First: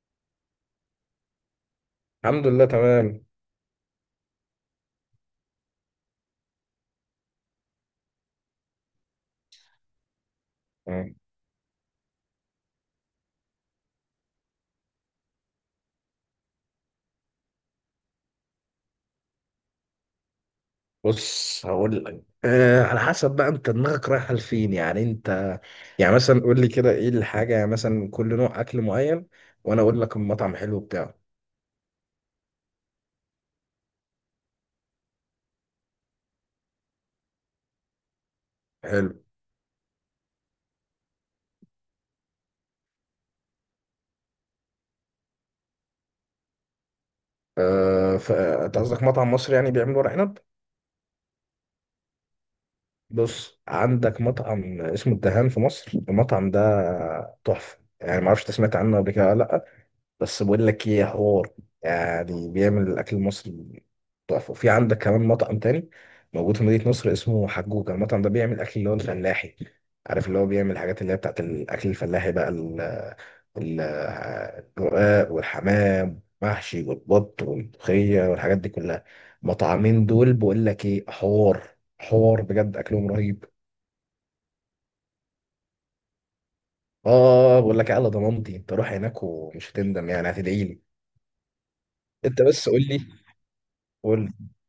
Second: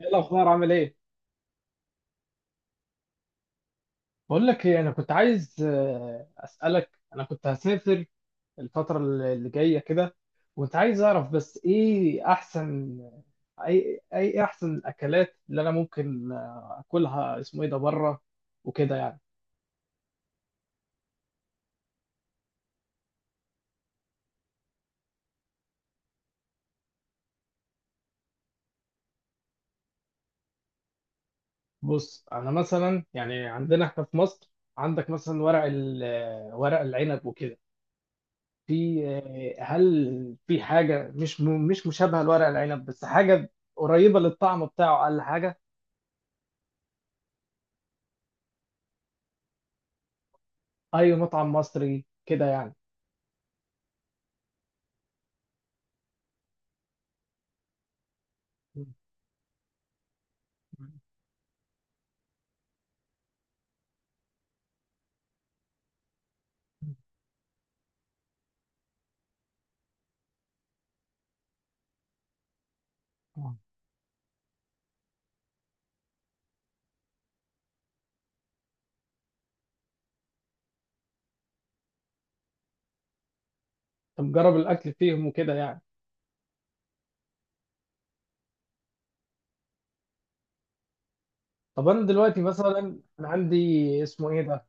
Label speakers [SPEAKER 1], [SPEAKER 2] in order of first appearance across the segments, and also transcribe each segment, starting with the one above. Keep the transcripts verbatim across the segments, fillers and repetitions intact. [SPEAKER 1] ايه الاخبار، عامل ايه؟
[SPEAKER 2] الحمد لله تمام.
[SPEAKER 1] بقول لك ايه، انا كنت عايز آه، اسالك. انا كنت هسافر الفتره اللي جايه كده، وكنت عايز
[SPEAKER 2] مم.
[SPEAKER 1] اعرف بس ايه احسن اي اي احسن الاكلات اللي انا ممكن آه، اكلها اسمه ايه ده بره وكده يعني.
[SPEAKER 2] بص، هقول لك أه على حسب بقى انت دماغك رايحه لفين، يعني انت، يعني مثلا قول لي كده ايه الحاجه، يعني مثلا كل نوع اكل معين وانا اقول لك المطعم حلو بتاعه.
[SPEAKER 1] بص، انا مثلا يعني عندنا احنا في مصر عندك مثلا ورق ال- آه، ورق العنب وكده. في
[SPEAKER 2] حلو.
[SPEAKER 1] آه، هل في حاجه مش م- مش مشابهه لورق العنب، بس حاجه قريبه للطعم بتاعه اقل حاجه؟
[SPEAKER 2] أه ف- انت قصدك مطعم مصري يعني بيعمل ورق عنب؟
[SPEAKER 1] اي مطعم مصري كده يعني.
[SPEAKER 2] بص، عندك مطعم اسمه الدهان في مصر، المطعم ده تحفه يعني، ما اعرفش انت سمعت
[SPEAKER 1] مم.
[SPEAKER 2] عنه قبل كده ولا لا، بس بقول لك
[SPEAKER 1] مم.
[SPEAKER 2] ايه حوار. يعني بيعمل الاكل المصري تحفه. وفي عندك كمان مطعم تاني موجود في مدينه نصر اسمه حجوجه. المطعم ده بيعمل اكل اللي هو الفلاحي، عارف؟ اللي هو بيعمل الحاجات اللي هي بتاعت الاكل الفلاحي بقى، ال-
[SPEAKER 1] آه.
[SPEAKER 2] ال- الرقاق والحمام محشي والبط والملوخيه والحاجات دي كلها. مطعمين دول بقول لك ايه حوار، حوار بجد، اكلهم رهيب.
[SPEAKER 1] طب جرب الاكل فيهم وكده يعني.
[SPEAKER 2] اه بقول لك إيه، على ضمانتي انت روح هناك ومش هتندم، يعني هتدعي لي.
[SPEAKER 1] طب انا دلوقتي
[SPEAKER 2] انت بس
[SPEAKER 1] مثلا
[SPEAKER 2] قول لي.
[SPEAKER 1] انا عندي
[SPEAKER 2] قول
[SPEAKER 1] اسمه ايه ده،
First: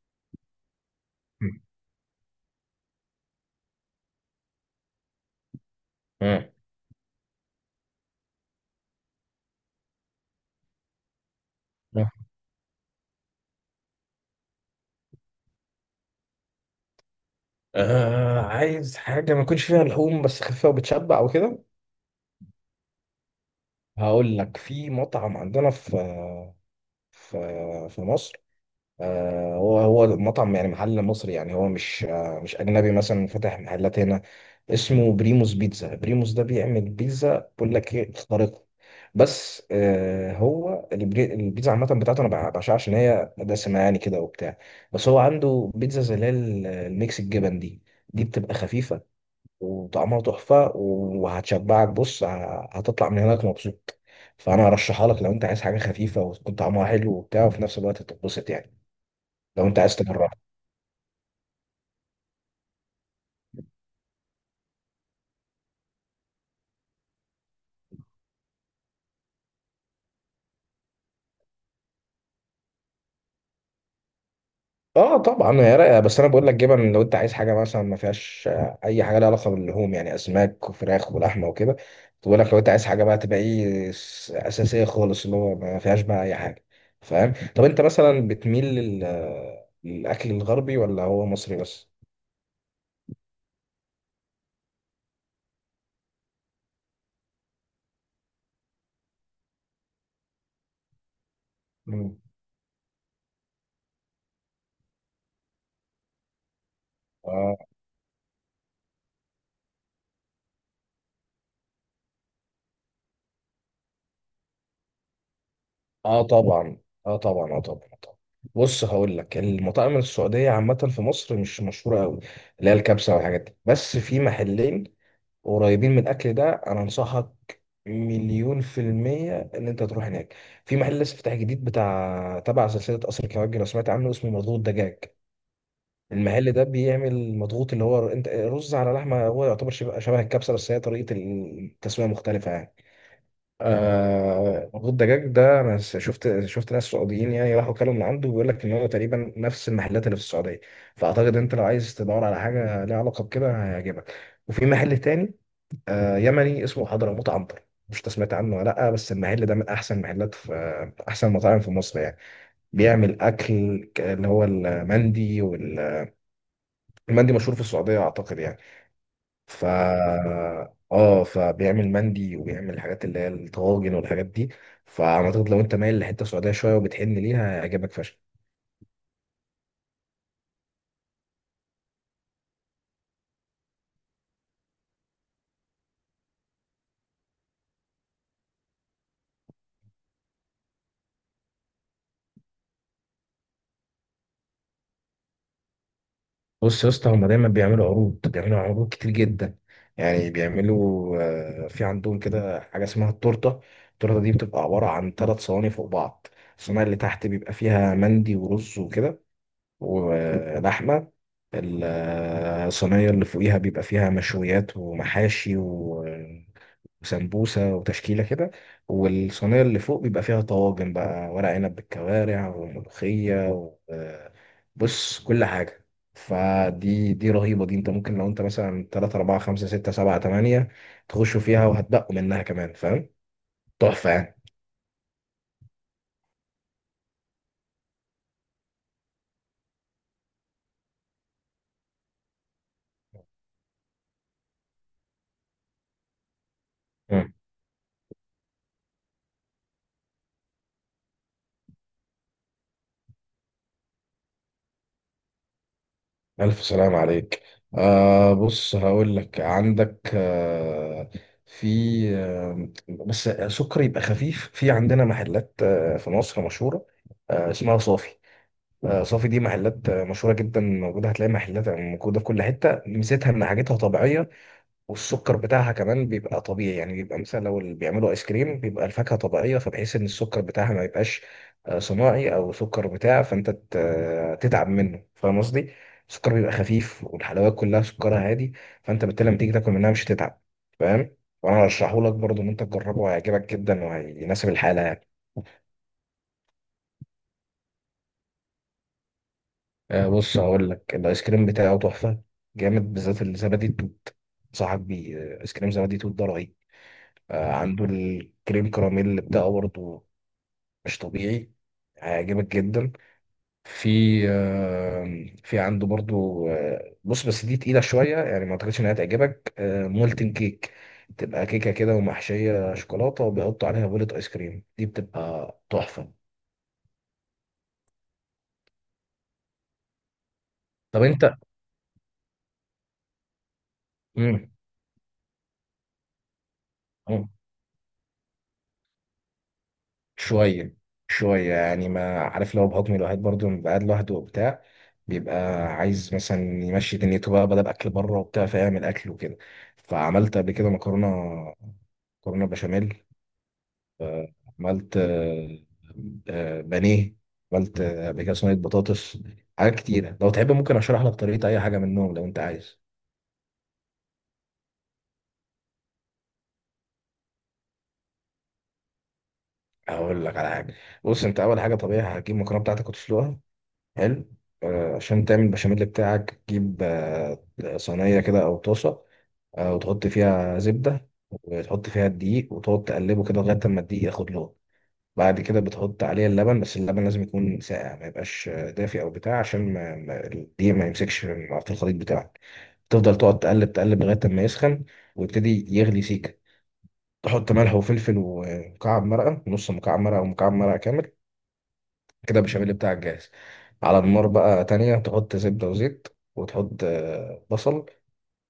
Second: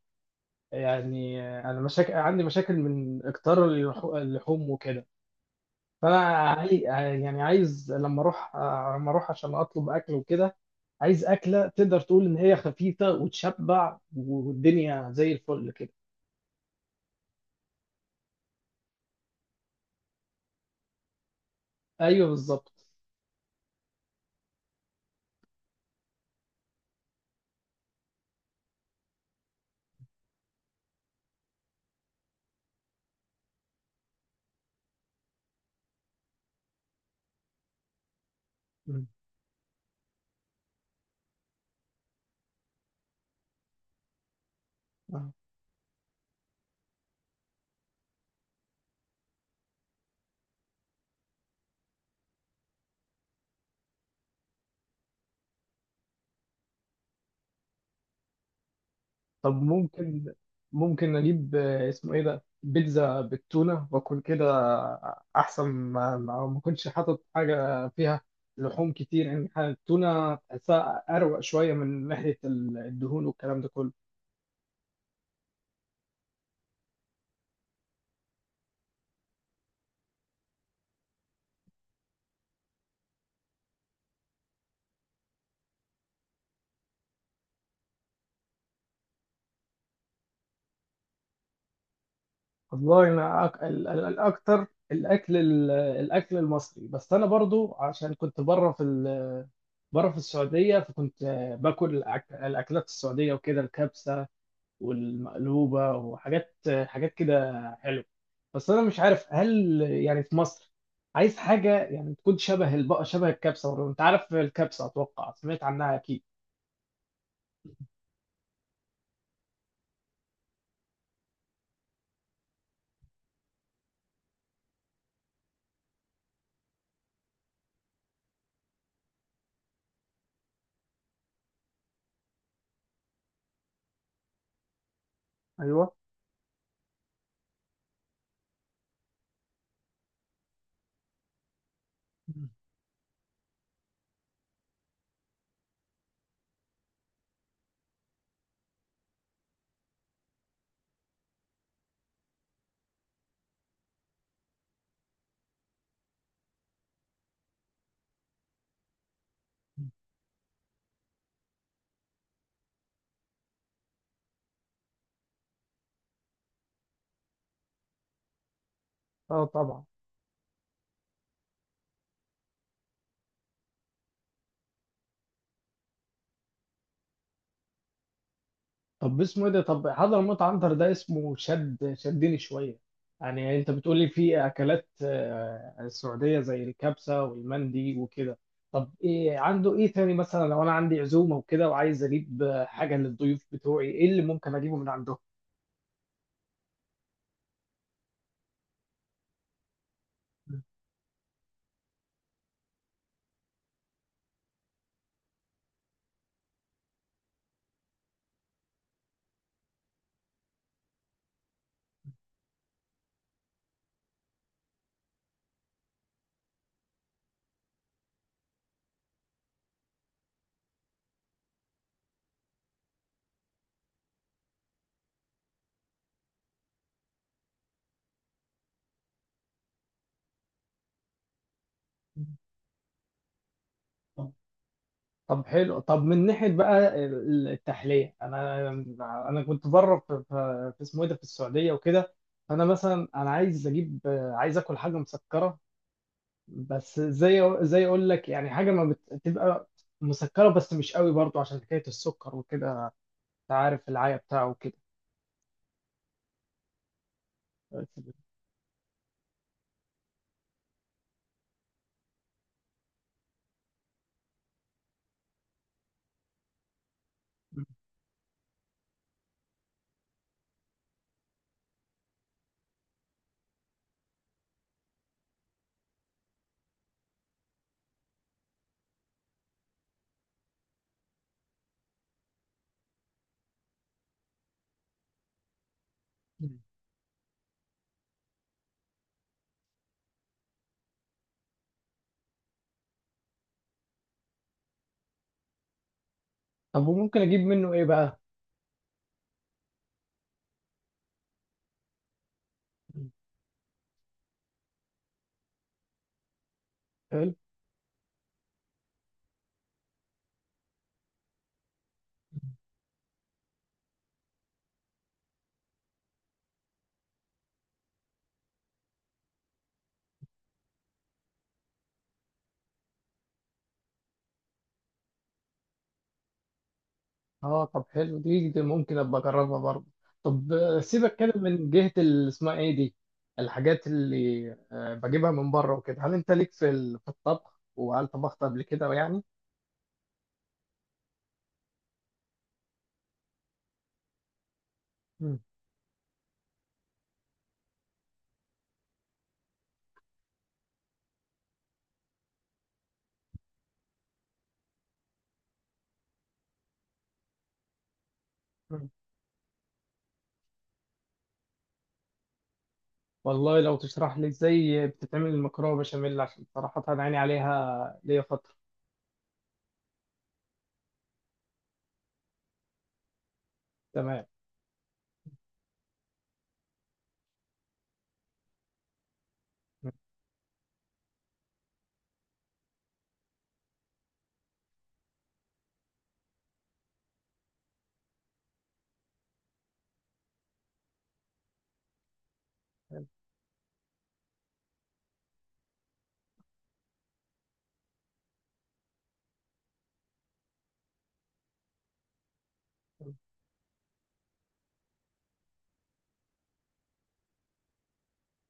[SPEAKER 1] يعني انا مشاكل عندي مشاكل من اكتار اللحو- اللحوم وكده، فانا
[SPEAKER 2] لي.
[SPEAKER 1] عاي... يعني عايز لما اروح لما اروح عشان اطلب اكل وكده، عايز اكله تقدر
[SPEAKER 2] آه.
[SPEAKER 1] تقول ان هي خفيفه وتشبع والدنيا زي الفل كده.
[SPEAKER 2] آه، عايز حاجة ما يكونش فيها لحوم بس خفيفة وبتشبع وكده؟
[SPEAKER 1] ايوه بالظبط.
[SPEAKER 2] هقول لك، في مطعم عندنا في في في مصر. آه هو هو مطعم يعني، محل مصري يعني، هو مش آه مش أجنبي مثلا فاتح محلات هنا، اسمه بريموس بيتزا. بريموس ده بيعمل بيتزا بقول لك ايه، خارقة.
[SPEAKER 1] مم.
[SPEAKER 2] بس آه هو البري- البيتزا عامة بتاعته أنا بع- بعشقها عشان هي دسمة يعني كده وبتاع. بس هو عنده بيتزا زي اللي هي الميكس الجبن دي دي بتبقى خفيفة وطعمها تحفة وهتشبعك. بص ه- هتطلع من هناك مبسوط. فأنا هرشحها لك لو أنت عايز حاجة خفيفة وتكون طعمها حلو وبتاع وفي نفس الوقت تتبسط يعني،
[SPEAKER 1] طب
[SPEAKER 2] لو أنت عايز تجربها.
[SPEAKER 1] ممكن ممكن اجيب آه، اسمه ايه ده بيتزا بالتونه واكل كده، احسن ما ما ما كنتش حاطط حاجه فيها لحوم كتير، ان حاجة- التونه تحسها اروق شويه من ناحيه ال- الدهون والكلام ده كله.
[SPEAKER 2] اه طبعا، هي رايقه، بس انا بقول لك جبن. لو انت عايز حاجه مثلا ما فيهاش آه، اي حاجه لها علاقه باللحوم يعني اسماك وفراخ ولحمه وكده، بقول لك لو انت عايز حاجه بقى تبقى ايه س- اساسيه خالص، اللي هو ما فيهاش بقى اي حاجه، فاهم؟ طب انت مثلا بتميل لل- للاكل الغربي ولا هو مصري بس؟
[SPEAKER 1] والله انا أك... ال- ال- الاكتر الاكل ال- الاكل المصري، بس انا برضو عشان كنت بره في ال... بره في السعوديه، فكنت آه، باكل
[SPEAKER 2] مم.
[SPEAKER 1] الأك... الاكلات السعوديه وكده، الكبسه والمقلوبة وحاجات حاجات كده حلوة. بس أنا مش عارف هل يعني في مصر عايز حاجة يعني تكون شبه البقى شبه الكبسة. أنت عارف الكبسة، أتوقع سمعت عنها
[SPEAKER 2] اه
[SPEAKER 1] أكيد.
[SPEAKER 2] طبعا، اه طبعا، اه طبعا، آه طبعا. بص، هقول لك، المطاعم السعوديه عامه في مصر مش مشهوره قوي، اللي هي الكبسه والحاجات دي، بس في محلين قريبين من الاكل ده، انا انصحك مليون في المية إن أنت تروح هناك. في محل لسه فتح جديد، بتاع تبع سلسلة قصر الكبابجي، لو سمعت عنه، اسمه مضغوط دجاج.
[SPEAKER 1] ايوه.
[SPEAKER 2] المحل ده بيعمل مضغوط، اللي هو أنت رز على لحمة، هو يعتبر شبه شبه الكبسة، بس هي طريقة التسوية مختلفة يعني. آه مخ الدجاج ده انا س- شفت شفت ناس سعوديين يعني راحوا كلوا من عنده، بيقول لك ان هو تقريبا نفس المحلات اللي في السعوديه. فاعتقد انت لو عايز تدور على حاجه ليها علاقه بكده هيعجبك. وفي محل تاني، آه يمني، اسمه حضرموت عنتر، مش إنت سمعت عنه ولا لا؟ بس المحل ده من احسن المحلات في آه، احسن المطاعم في مصر يعني. بيعمل اكل ك- اللي هو المندي، والمندي مشهور في السعوديه اعتقد يعني.
[SPEAKER 1] اه
[SPEAKER 2] ف
[SPEAKER 1] طبعا.
[SPEAKER 2] اه فبيعمل مندي وبيعمل الحاجات اللي هي الطواجن والحاجات دي. فاعتقد لو انت مايل لحته سعوديه شويه وبتحن ليها هيعجبك فشخ.
[SPEAKER 1] طب اسمه ايه ده، طب حضرموت عنتر ده اسمه شد شدني شويه. يعني انت بتقولي في اكلات آه، سعوديه زي الكبسه والمندي وكده، طب ايه عنده، ايه تاني مثلا لو انا عندي عزومه وكده وعايز اجيب آه، حاجه للضيوف بتوعي، ايه اللي ممكن اجيبه من عندهم؟
[SPEAKER 2] بص يا اسطى، هما دايما بيعملوا عروض، بيعملوا عروض كتير جدا، يعني بيعملوا آه، في عندهم كده حاجه اسمها التورته. التورته دي بتبقى عباره عن ثلاث صواني فوق بعض. الصينيه اللي تحت بيبقى فيها مندي ورز وكده ولحمه. الصينيه اللي فوقيها بيبقى فيها مشويات ومحاشي وسمبوسة وتشكيلة كده. والصينية اللي فوق بيبقى فيها طواجن بقى، ورق عنب بالكوارع وملوخية و... آه، بص، كل حاجة. فدي دي رهيبة. دي انت ممكن لو انت مثلا تلاته اربعه خمسه سته سبعه تمانيه تخشوا فيها وهتبقوا منها كمان، فاهم؟ تحفة يعني.
[SPEAKER 1] طب حلو. طب من ناحيه بقى ال- التحليه، انا انا كنت بره في في في اسمه ايه ده في السعوديه وكده، فانا مثلا انا عايز اجيب آه، عايز اكل حاجه مسكره، بس
[SPEAKER 2] مم.
[SPEAKER 1] زي زي اقول لك يعني حاجه ما بتبقى مسكره بس مش قوي برضو، عشان حكايه السكر وكده، انت عارف العيا بتاعه وكده.
[SPEAKER 2] ألف سلام عليك. آه بص، هقول لك، عندك آه في آه بس سكر يبقى خفيف، في عندنا محلات آه في مصر مشهورة، آه، اسمها صافي. آه، صافي دي محلات آه، مشهورة جدا موجودة، هتلاقي محلات موجودة في كل حتة، ميزتها إن حاجتها طبيعية والسكر بتاعها كمان بيبقى طبيعي. يعني بيبقى مثلا لو اللي بيعملوا آيس كريم، بيبقى الفاكهة طبيعية، فبحيث إن السكر بتاعها ما يبقاش آه، صناعي أو سكر بتاع فأنت ت- آه، تتعب منه، فاهم قصدي؟ السكر بيبقى خفيف والحلويات كلها سكرها هادي، فأنت بالتالي لما تيجي تاكل منها مش هتتعب، فاهم؟ وأنا هرشحهولك برضه إن أنت تجربه، هيعجبك جدا وهيناسب الحالة يعني.
[SPEAKER 1] طب وممكن اجيب منه ايه بقى؟
[SPEAKER 2] آه بص، هقول لك، الايس كريم بتاعه تحفه جامد، بالذات الزبادي التوت. انصحك بيه، آه، ايس كريم زبادي توت ده رهيب.
[SPEAKER 1] حلو.
[SPEAKER 2] آه عنده الكريم كراميل اللي بتاعه برضه مش طبيعي، هيعجبك جدا. في آه في عنده برضه، آه بص بس دي تقيله شويه يعني، ما اعتقدش انها تعجبك، آه مولتن كيك، تبقى كيكه كده ومحشيه شوكولاته وبيحطوا عليها بولة ايس كريم، دي بتبقى تحفه.
[SPEAKER 1] اه طب حلو، دي, دي ممكن ابقى اجربها برضو. طب آه،
[SPEAKER 2] طب
[SPEAKER 1] سيبك كده
[SPEAKER 2] انت.
[SPEAKER 1] من جهه ال- اسمها ايه دي، الحاجات اللي آه، بجيبها من بره وكده. هل انت ليك في ال- في
[SPEAKER 2] مم.
[SPEAKER 1] الطبخ، وهل طبخت قبل كده يعني؟
[SPEAKER 2] شوية شوية يعني، ما عارف، لو بحكم الواحد برضه بيبقى قاعد لوحده وبتاع، بيبقى
[SPEAKER 1] مم.
[SPEAKER 2] عايز مثلا يمشي دنيته بقى بدل أكل بره وبتاع فيعمل أكل وكده. فعملت قبل كده مكرونة، مكرونة بشاميل، عملت آه، آه، بانيه، عملت آه، قبل كده صينية بطاطس، حاجات كتيرة. لو تحب ممكن أشرح لك طريقة أي حاجة منهم، لو أنت عايز
[SPEAKER 1] والله لو تشرح لي ازاي بتتعمل المكرونه بشاميل، عشان صراحه انا عيني عليها ليا فتره.
[SPEAKER 2] أقول لك على حاجة. بص، أنت أول حاجة طبيعي هتجيب المكرونة بتاعتك وتسلقها.
[SPEAKER 1] تمام.
[SPEAKER 2] حلو. آه، عشان تعمل البشاميل بتاعك تجيب آه، صينية كده أو طاسة، آه، وتحط فيها زبدة وتحط فيها الدقيق وتقعد تقلبه كده لغاية ما الدقيق ياخد لون. بعد كده بتحط عليه اللبن، بس اللبن لازم يكون ساقع، ما يبقاش آه، دافي أو بتاع، عشان ما ما- الدقيق ما يمسكش مع- في الخليط بتاعك. تفضل تقعد تقلب تقلب لغاية ما يسخن ويبتدي يغلي سيكة. تحط ملح وفلفل ومكعب مرقة، نص مكعب مرقة أو مكعب مرقة كامل، كده البشاميل بتاعك جاهز. على النار بقى تانية تحط زبدة وزيت وتحط آه، بصل،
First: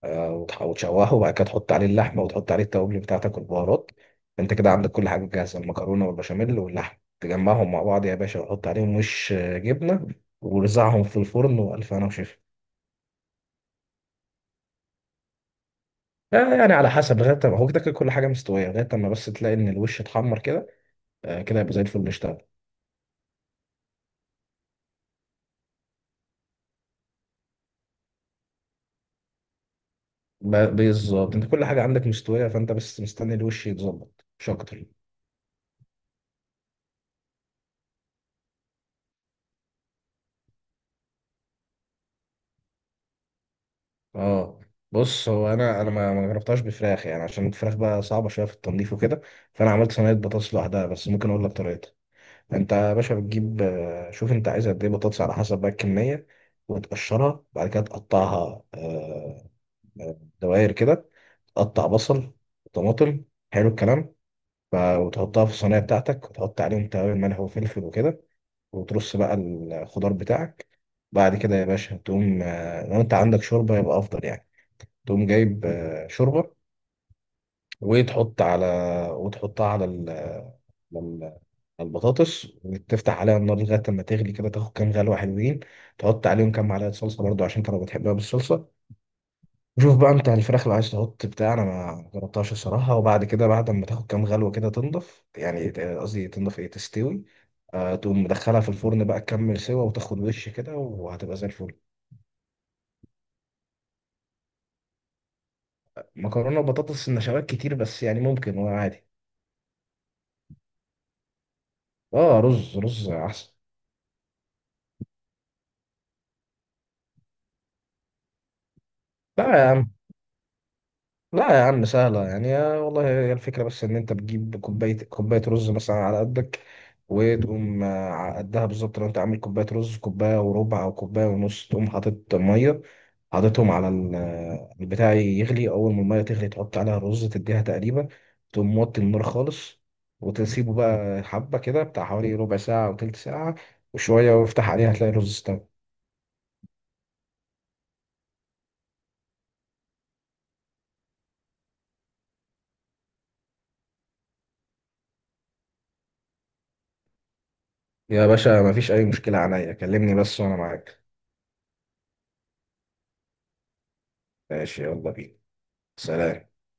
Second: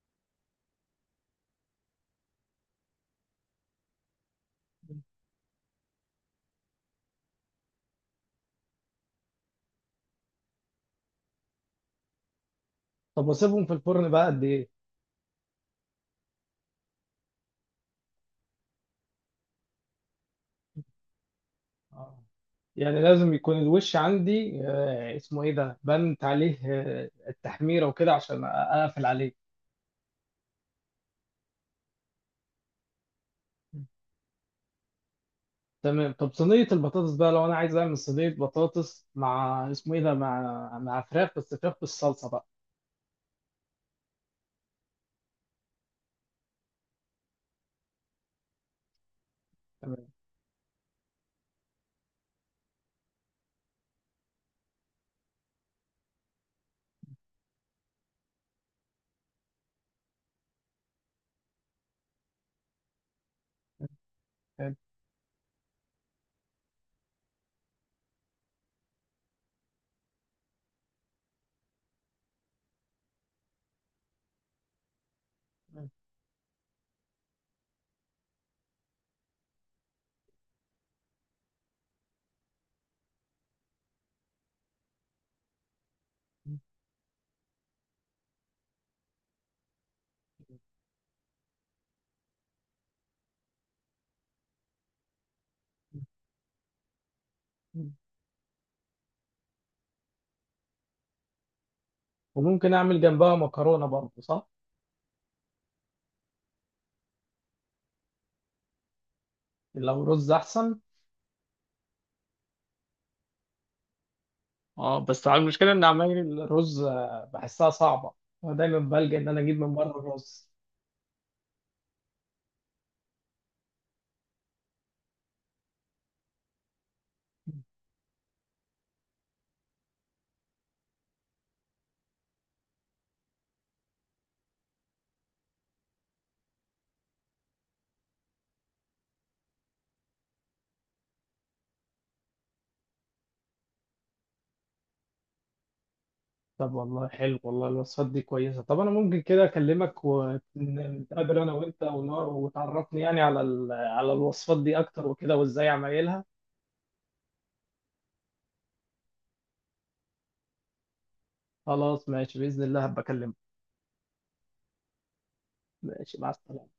[SPEAKER 2] آه، وتح- وتشوحه، وبعد كده تحط عليه اللحمة وتحط عليه التوابل بتاعتك والبهارات. انت كده عندك كل حاجة جاهزة، المكرونة والبشاميل واللحمة، تجمعهم مع بعض يا باشا وحط عليهم وش آه، جبنة ورزعهم في الفرن وألف هنا وشفا.
[SPEAKER 1] طب واسيبهم في الفرن بقى قد ايه؟
[SPEAKER 2] آه، يعني على حسب، لغاية ما هو كده كده كل حاجة مستوية، لغاية ما بس تلاقي إن الوش اتحمر كده، آه، كده يبقى زي الفل
[SPEAKER 1] آه.
[SPEAKER 2] اشتغل.
[SPEAKER 1] يعني لازم يكون الوش عندي آه، اسمه ايه ده بنت عليه آه، التحميره وكده عشان اقفل عليه.
[SPEAKER 2] ب- بالظبط، انت كل حاجة عندك مستوية فانت بس مستني الوش يتظبط مش أكتر.
[SPEAKER 1] تمام. طب صينيه البطاطس بقى، لو انا عايز اعمل صينيه بطاطس مع اسمه ايه ده مع مع فراخ، بس فراخ بالصلصه بقى.
[SPEAKER 2] اه بص، هو انا انا ما ما جربتهاش بفراخ يعني، عشان الفراخ بقى صعبه شويه في التنظيف وكده، فانا عملت
[SPEAKER 1] تمام.
[SPEAKER 2] صينيه بطاطس لوحدها، بس ممكن اقول لك طريقتها. انت يا باشا بتجيب آه، شوف انت عايز قد ايه بطاطس، على حسب بقى الكميه، وتقشرها. بعد كده تقطعها آه، آه، دوائر كده، تقطع بصل وطماطم. حلو الكلام.
[SPEAKER 1] حلو.
[SPEAKER 2] ف- وتحطها في الصينيه بتاعتك، وتحط عليهم توابل ملح وفلفل وكده، وترص بقى الخضار بتاعك. بعد كده يا باشا تقوم، آه، لو انت عندك شوربه يبقى افضل يعني، تقوم جايب آه، شوربه وتحط على وتحطها على ال- لل- على البطاطس وتفتح عليها النار لغايه ما تغلي كده، تاخد كام غلوه حلوين. تحط عليهم كام معلقه صلصه برضو، عشان انت لو بتحبها بالصلصه. وشوف بقى انت الفراخ اللي عايز تحط بتاع، انا ما جربتهاش الصراحه. وبعد كده بعد ما تاخد كام غلوه كده تنضف يعني، آه، قصدي تنضف ايه، تستوي، آه، تقوم مدخلها في الفرن بقى، تكمل سوا وتاخد وش كده وهتبقى زي الفل.
[SPEAKER 1] وممكن اعمل جنبها مكرونه برضه، صح؟
[SPEAKER 2] مكرونه وبطاطس النشويات كتير بس، يعني ممكن وعادي.
[SPEAKER 1] لو رز احسن.
[SPEAKER 2] اه، رز رز احسن.
[SPEAKER 1] اه بس على المشكله ان عمايل الرز آه، بحسها صعبه، انا دايما بلجأ ان انا
[SPEAKER 2] لا
[SPEAKER 1] اجيب
[SPEAKER 2] يا
[SPEAKER 1] من
[SPEAKER 2] عم،
[SPEAKER 1] بره الرز.
[SPEAKER 2] لا يا عم، سهلة يعني يا والله. هي الفكرة بس إن أنت بتجيب كوباية، كوباية رز مثلا على قدك، وتقوم آه، على قدها بالظبط، لو أنت عامل كوباية رز كوباية وربع أو كوباية ونص تقوم حاطط مية. حاططهم على ال- آه، البتاع يغلي، أول ما المية تغلي تحط عليها الرز، تديها تقريبا، تقوم موطي النار خالص وتسيبه بقى حبة كده بتاع حوالي ربع ساعة أو تلت ساعة وشوية، وافتح عليها هتلاقي الرز استوى.
[SPEAKER 1] طب والله حلو، والله الوصفات دي كويسه. طب انا ممكن كده اكلمك ونتقابل انا وانت ونار، وتعرفني يعني على ال- على الوصفات دي اكتر وكده وازاي عمايلها.
[SPEAKER 2] يا باشا مفيش أي مشكلة، عليا كلمني بس وأنا معاك.
[SPEAKER 1] خلاص ماشي، باذن الله هبقى اكلمك.
[SPEAKER 2] ماشي، يلا بينا.
[SPEAKER 1] ماشي، مع
[SPEAKER 2] سلام.
[SPEAKER 1] السلامه.